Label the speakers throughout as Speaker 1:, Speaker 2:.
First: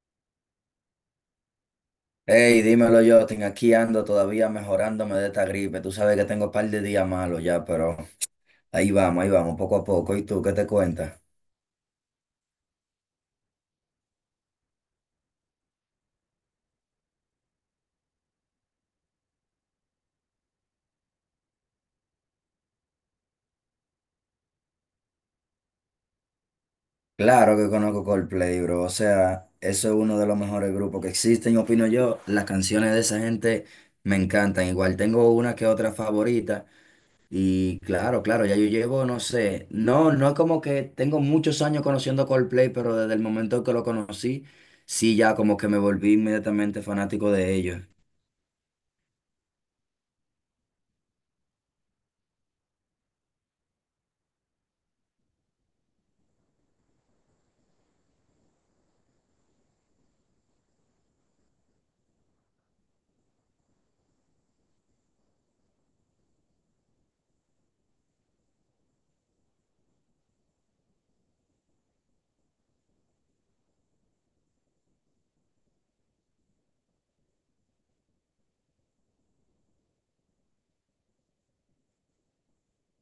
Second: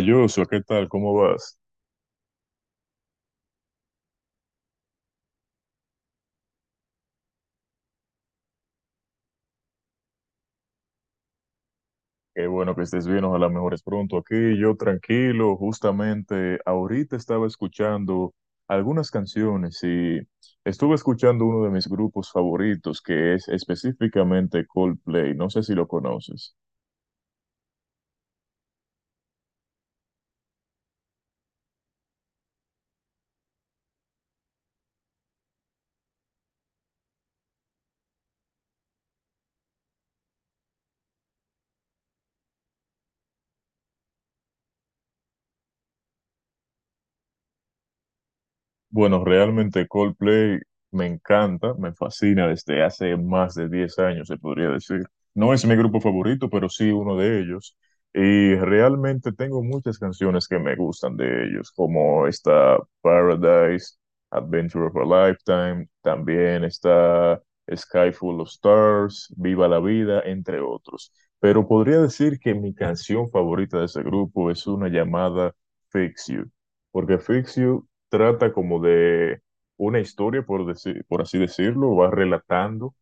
Speaker 1: Joshua, ¿qué tal? ¿Cómo vas?
Speaker 2: Hey, dímelo, Jotin, aquí ando todavía mejorándome de esta gripe. Tú sabes que tengo un par de días malos ya, pero ahí vamos, poco a poco. ¿Y tú qué te cuentas?
Speaker 1: Qué bueno que estés bien, ojalá mejores pronto. Aquí yo tranquilo, justamente ahorita estaba escuchando algunas canciones y estuve escuchando uno de mis grupos favoritos que es específicamente Coldplay, no sé si lo conoces.
Speaker 2: Claro que conozco Coldplay, bro. O sea, eso es uno de los mejores grupos que existen, opino yo. Las canciones de esa gente me encantan. Igual tengo una que otra favorita. Y claro, claro, ya yo llevo, no sé, no, no es como que tengo muchos años conociendo Coldplay, pero desde el momento que lo conocí, sí, ya como que me volví inmediatamente fanático de ellos.
Speaker 1: Bueno, realmente Coldplay me encanta, me fascina desde hace más de 10 años, se podría decir. No es mi grupo favorito, pero sí uno de ellos. Y realmente tengo muchas canciones que me gustan de ellos, como está Paradise, Adventure of a Lifetime, también está Sky Full of Stars, Viva la Vida, entre otros. Pero podría decir que mi canción favorita de ese grupo es una llamada Fix You porque Fix You trata como de una historia, por decir, por así decirlo, va relatando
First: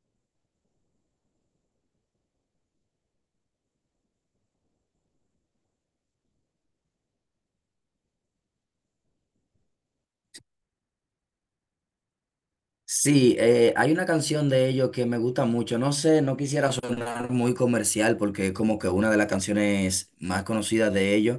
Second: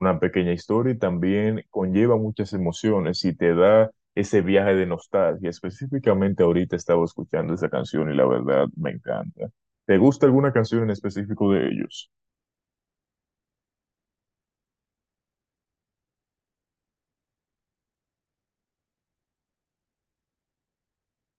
Speaker 1: una pequeña historia y también conlleva muchas emociones y te da ese viaje de nostalgia. Específicamente ahorita estaba escuchando esa canción y la verdad me encanta. ¿Te gusta alguna canción en específico de ellos?
Speaker 2: Sí, hay una canción de ellos que me gusta mucho. No sé, no quisiera sonar muy comercial porque es como que una de las canciones más conocidas de ellos,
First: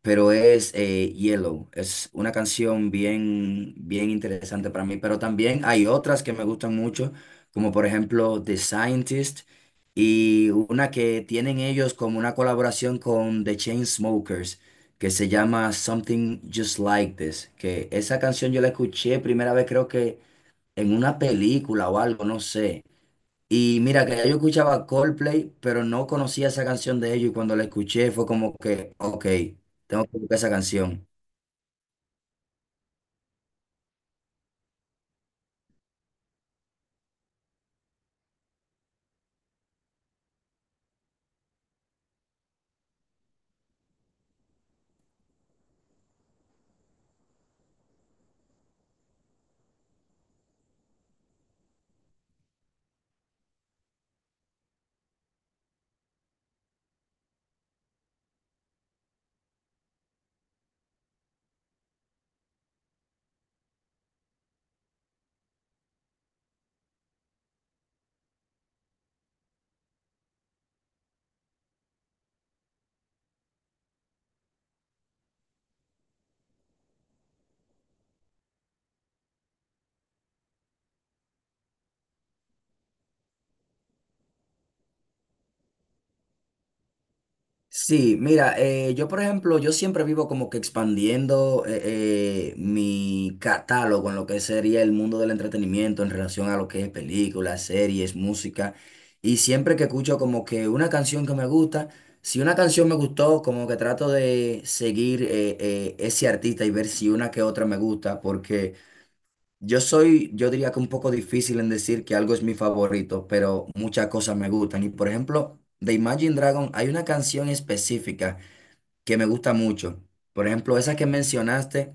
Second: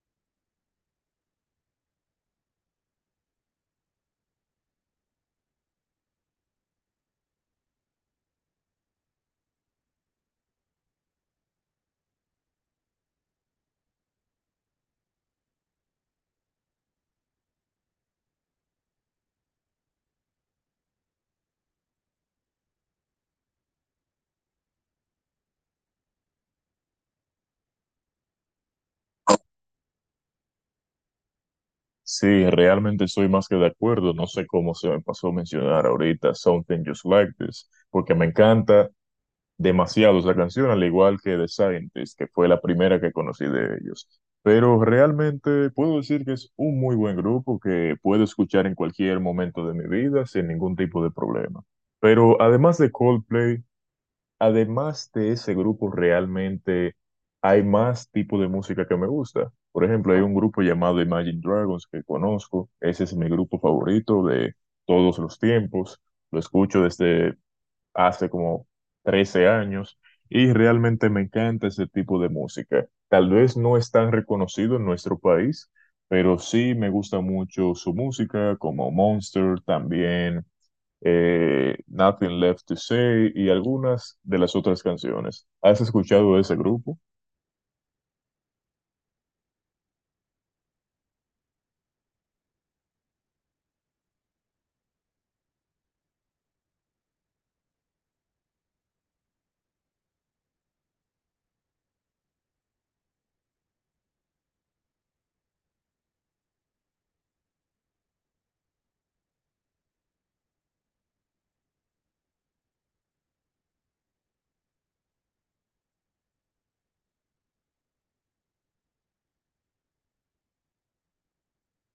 Speaker 2: pero es Yellow. Es una canción bien, bien interesante para mí. Pero también hay otras que me gustan mucho, como por ejemplo The Scientist y una que tienen ellos como una colaboración con The Chainsmokers que se llama Something Just Like This. Que esa canción yo la escuché primera vez creo que en una película o algo, no sé. Y mira, que ya yo escuchaba Coldplay, pero no conocía esa canción de ellos y cuando la escuché fue como que, ok, tengo que buscar esa canción.
Speaker 1: Sí, realmente estoy más que de acuerdo. No sé cómo se me pasó a mencionar ahorita Something Just Like This, porque me encanta demasiado esa canción, al igual que The Scientist, que fue la primera que conocí de ellos. Pero realmente puedo decir que es un muy buen grupo que puedo escuchar en cualquier momento de mi vida sin ningún tipo de problema. Pero además de Coldplay, además de ese grupo, realmente hay más tipo de música que me gusta. Por ejemplo, hay un grupo llamado Imagine Dragons que conozco. Ese es mi grupo favorito de todos los tiempos. Lo escucho desde hace como 13 años y realmente me encanta ese tipo de música. Tal vez no es tan reconocido en nuestro país, pero sí me gusta mucho su música, como Monster, también Nothing Left to Say y algunas de las otras canciones. ¿Has escuchado de ese grupo?
Speaker 2: Sí, mira, yo por ejemplo, yo siempre vivo como que expandiendo mi catálogo en lo que sería el mundo del entretenimiento en relación a lo que es películas, series, música. Y siempre que escucho como que una canción que me gusta, si una canción me gustó, como que trato de seguir ese artista y ver si una que otra me gusta, porque… Yo soy, yo diría que un poco difícil en decir que algo es mi favorito, pero muchas cosas me gustan. Y por ejemplo, de Imagine Dragon hay una canción específica que me gusta mucho. Por ejemplo, esa que mencionaste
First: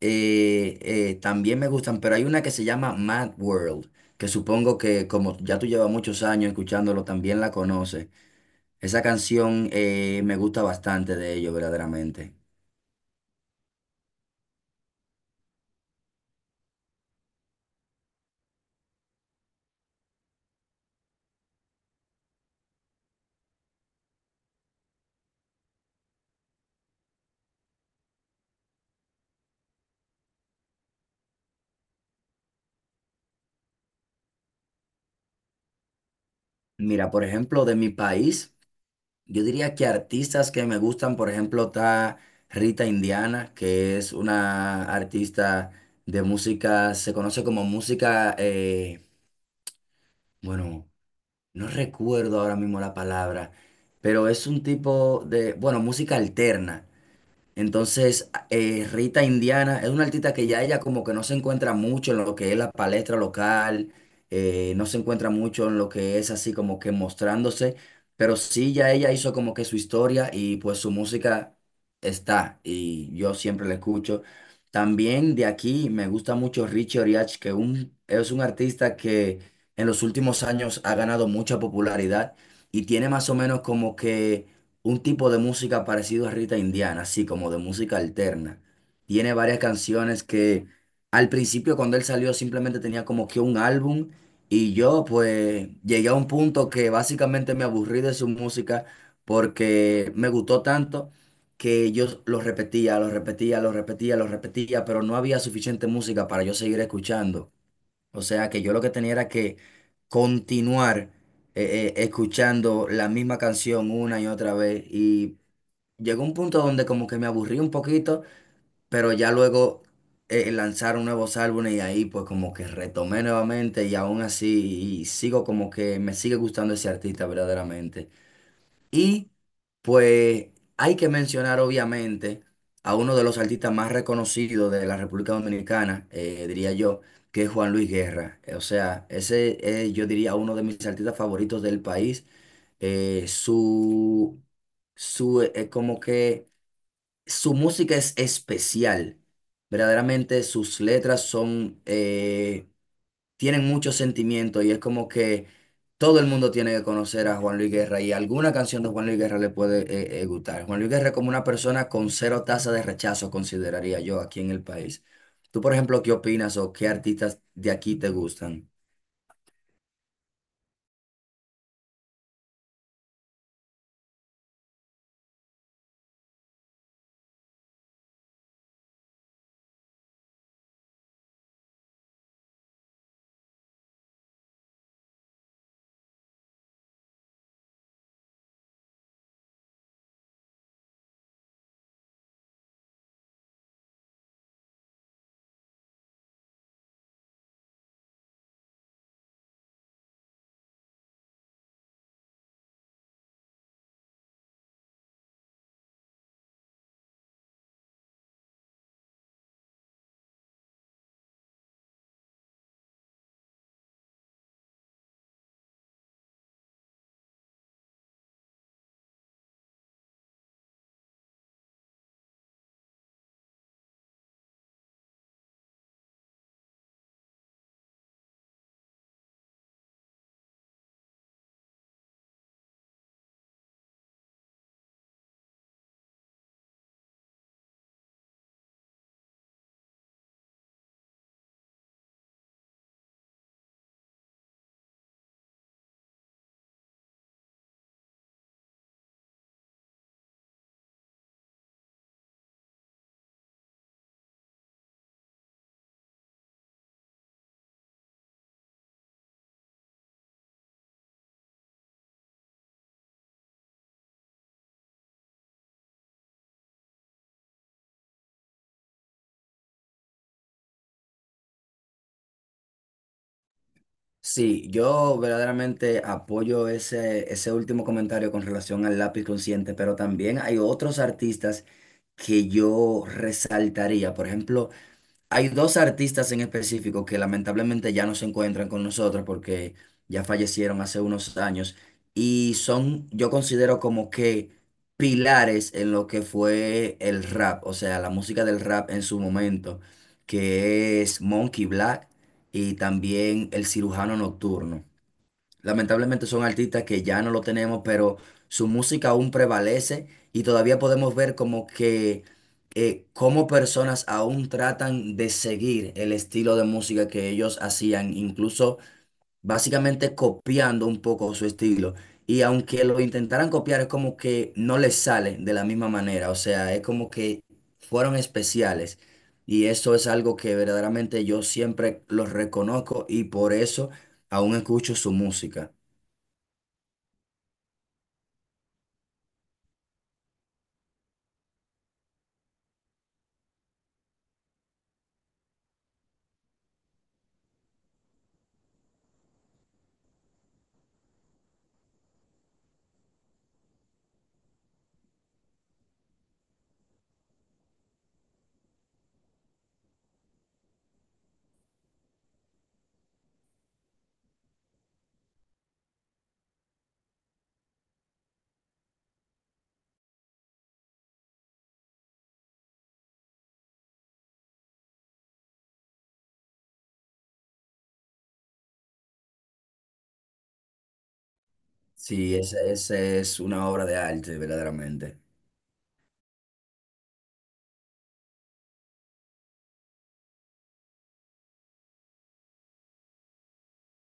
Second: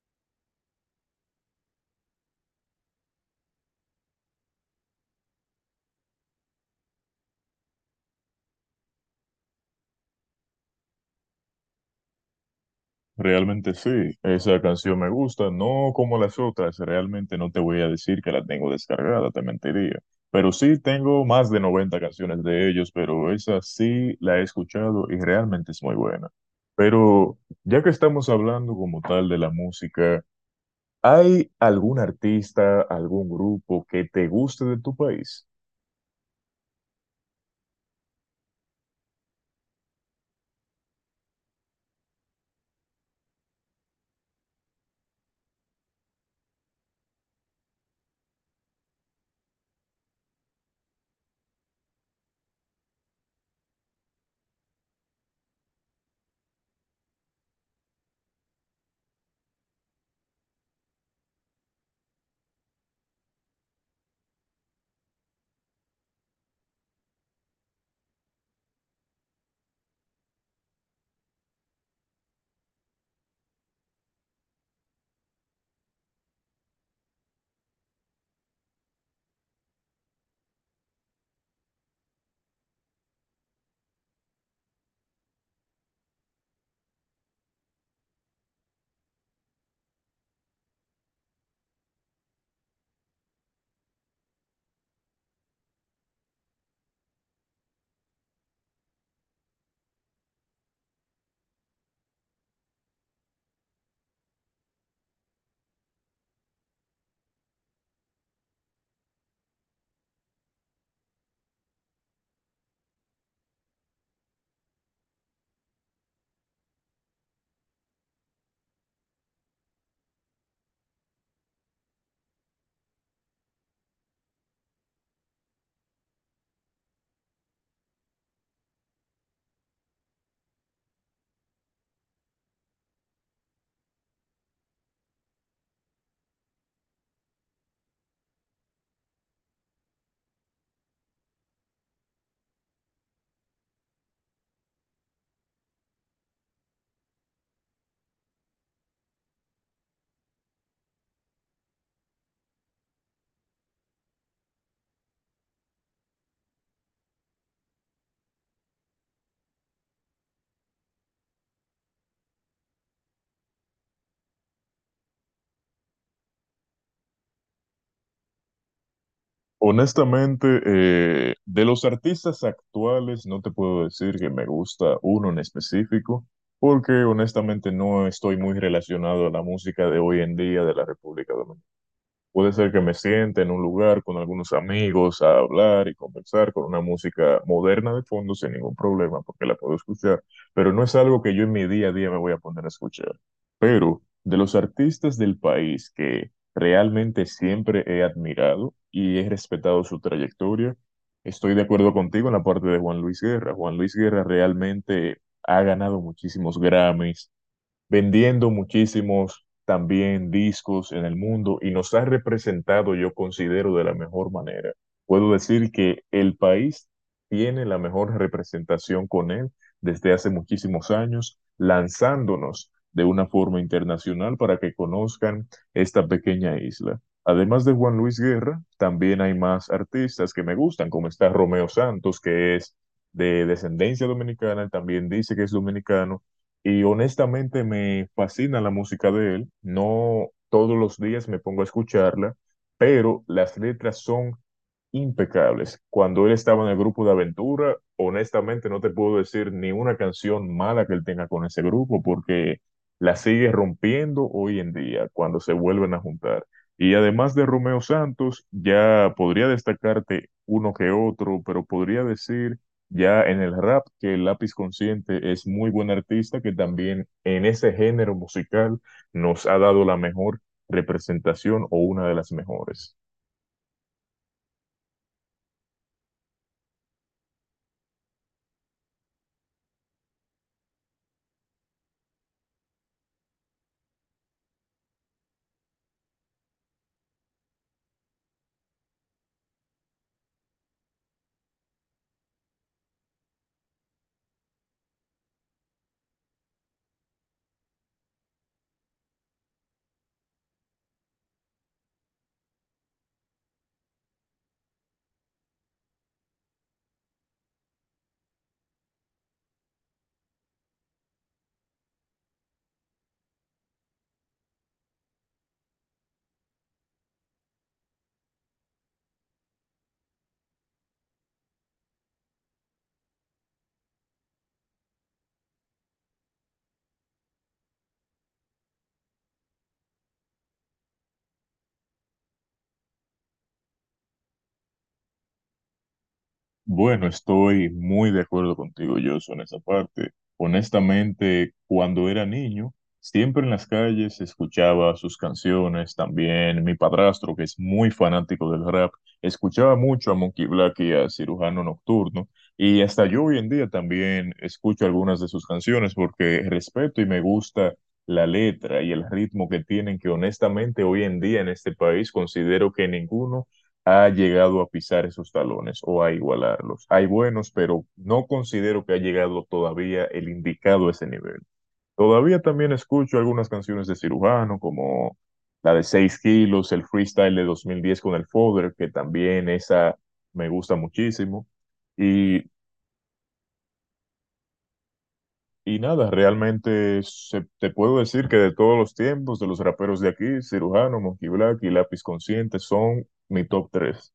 Speaker 2: también me gustan, pero hay una que se llama Mad World, que supongo que como ya tú llevas muchos años escuchándolo, también la conoces. Esa canción me gusta bastante de ello, verdaderamente.
Speaker 1: Realmente sí, esa canción me gusta, no como las otras, realmente no te voy a decir que la tengo descargada, te mentiría. Pero sí tengo más de 90 canciones de ellos, pero esa sí la he escuchado y realmente es muy buena. Pero ya que estamos hablando como tal de la música, ¿hay algún artista, algún grupo que te guste de tu país?
Speaker 2: Mira, por ejemplo, de mi país. Yo diría que artistas que me gustan, por ejemplo, está Rita Indiana, que es una artista de música, se conoce como música, bueno, no recuerdo ahora mismo la palabra, pero es un tipo de, bueno, música alterna. Entonces, Rita Indiana es una artista que ya ella como que no se encuentra mucho en lo que es la palestra local, no se encuentra mucho en lo que es así como que mostrándose, pero sí ya ella hizo como que su historia y pues su música está y yo siempre la escucho. También de aquí me gusta mucho Richie Oriach, que es un artista que en los últimos años ha ganado mucha popularidad y tiene más o menos como que un tipo de música parecido a Rita Indiana, así como de música alterna. Tiene varias canciones que al principio cuando él salió simplemente tenía como que un álbum y yo pues llegué a un punto que básicamente me aburrí de su música porque me gustó tanto que yo lo repetía, pero no había suficiente música para yo seguir escuchando. O sea que yo lo que tenía era que continuar escuchando la misma canción una y otra vez. Y llegó un punto donde como que me aburrí un poquito, pero ya luego lanzaron nuevos álbumes y ahí pues como que retomé nuevamente y aún así y sigo como que me sigue gustando ese artista verdaderamente. Y pues hay que mencionar obviamente a uno de los artistas más reconocidos de la República Dominicana, diría yo, que es Juan Luis Guerra. O sea, ese es, yo diría, uno de mis artistas favoritos del país. Eh, su, como que su música es especial. Verdaderamente sus letras son… tienen mucho sentimiento y es como que todo el mundo tiene que conocer a Juan Luis Guerra y alguna canción de Juan Luis Guerra le puede gustar. Juan Luis Guerra es como una persona con cero tasa de rechazo, consideraría yo, aquí en el país. Tú, por ejemplo, ¿qué opinas o qué artistas de aquí te gustan?
Speaker 1: Honestamente, de los artistas actuales, no te puedo decir que me gusta uno en específico, porque honestamente no estoy muy relacionado a la música de hoy en día de la República Dominicana. Puede ser que me siente en un lugar con algunos amigos a hablar y conversar con una música moderna de fondo sin ningún problema, porque la puedo escuchar, pero no es algo que yo en mi día a día me voy a poner a escuchar. Pero de los artistas del país que realmente siempre he admirado y he respetado su trayectoria, estoy de acuerdo contigo en la parte de Juan Luis Guerra. Juan Luis Guerra realmente ha ganado muchísimos Grammys vendiendo muchísimos también discos en el mundo y nos ha representado, yo considero, de la mejor manera. Puedo decir que el país tiene la mejor representación con él desde hace muchísimos años, lanzándonos de una forma internacional para que conozcan esta pequeña isla. Además de Juan Luis Guerra, también hay más artistas que me gustan, como está Romeo Santos, que es de descendencia dominicana, también dice que es dominicano, y honestamente me fascina la música de él. No todos los días me pongo a escucharla, pero las letras son impecables. Cuando él estaba en el grupo de aventura, honestamente no te puedo decir ni una canción mala que él tenga con ese grupo porque la sigue rompiendo hoy en día cuando se vuelven a juntar. Y además de Romeo Santos, ya podría destacarte uno que otro, pero podría decir ya en el rap que el Lápiz Consciente es muy buen artista que también en ese género musical nos ha dado la mejor representación o una de las mejores.
Speaker 2: Sí, yo verdaderamente apoyo ese último comentario con relación al lápiz consciente, pero también hay otros artistas que yo resaltaría. Por ejemplo, hay dos artistas en específico que lamentablemente ya no se encuentran con nosotros porque ya fallecieron hace unos años y son, yo considero como que pilares en lo que fue el rap, o sea, la música del rap en su momento, que es Monkey Black y también El Cirujano Nocturno. Lamentablemente son artistas que ya no lo tenemos, pero su música aún prevalece y todavía podemos ver como que cómo personas aún tratan de seguir el estilo de música que ellos hacían, incluso básicamente copiando un poco su estilo. Y aunque lo intentaran copiar, es como que no les sale de la misma manera, o sea, es como que fueron especiales. Y eso es algo que verdaderamente yo siempre los reconozco y por eso aún escucho su música.
Speaker 1: Bueno, estoy muy de acuerdo contigo, yo en esa parte. Honestamente, cuando era niño, siempre en las calles escuchaba sus canciones. También mi padrastro, que es muy fanático del rap, escuchaba mucho a Monkey Black y a Cirujano Nocturno. Y hasta yo hoy en día también escucho algunas de sus canciones porque respeto y me gusta la letra y el ritmo que tienen, que honestamente hoy en día en este país considero que ninguno ha llegado a pisar esos talones o a igualarlos. Hay buenos, pero no considero que ha llegado todavía el indicado a ese nivel. Todavía también escucho algunas canciones de cirujano, como la de 6 kilos, el freestyle de 2010 con el Fodder, que también esa me gusta muchísimo.
Speaker 2: Sí,
Speaker 1: Y,
Speaker 2: esa es una obra de arte, verdaderamente.
Speaker 1: y nada, realmente te puedo decir que de todos los tiempos, de los raperos de aquí, cirujano, Monkey Black y Lápiz Consciente son mi top 3.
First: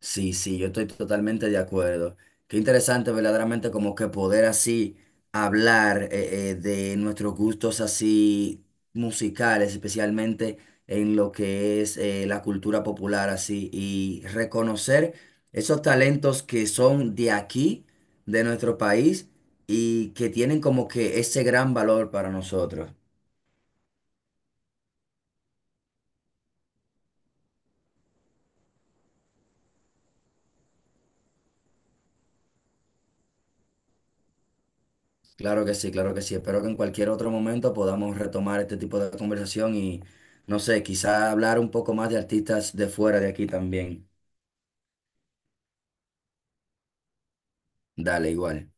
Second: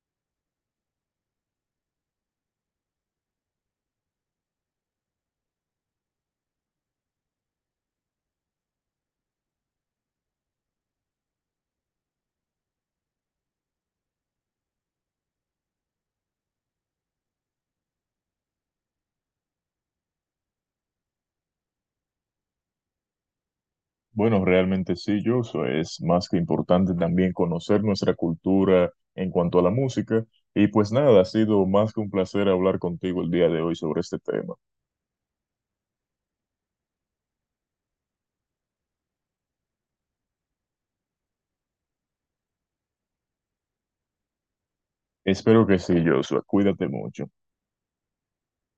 Speaker 2: Sí, sí, yo estoy totalmente de acuerdo. Qué interesante, verdaderamente, como que poder así hablar de nuestros gustos así musicales, especialmente en lo que es la cultura popular así, y reconocer esos talentos que son de aquí, de nuestro país, y que tienen como que ese gran valor para nosotros.
Speaker 1: Bueno, realmente sí, Joshua. Es más que importante también conocer nuestra cultura en cuanto a la música. Y pues nada, ha sido más que un placer hablar contigo el día de hoy sobre este tema.
Speaker 2: Claro que sí, claro que sí. Espero que en cualquier otro momento podamos retomar este tipo de conversación y, no sé, quizá hablar un poco más de artistas de fuera de aquí también.
Speaker 1: Espero que sí, Joshua. Cuídate mucho.
Speaker 2: Dale, igual.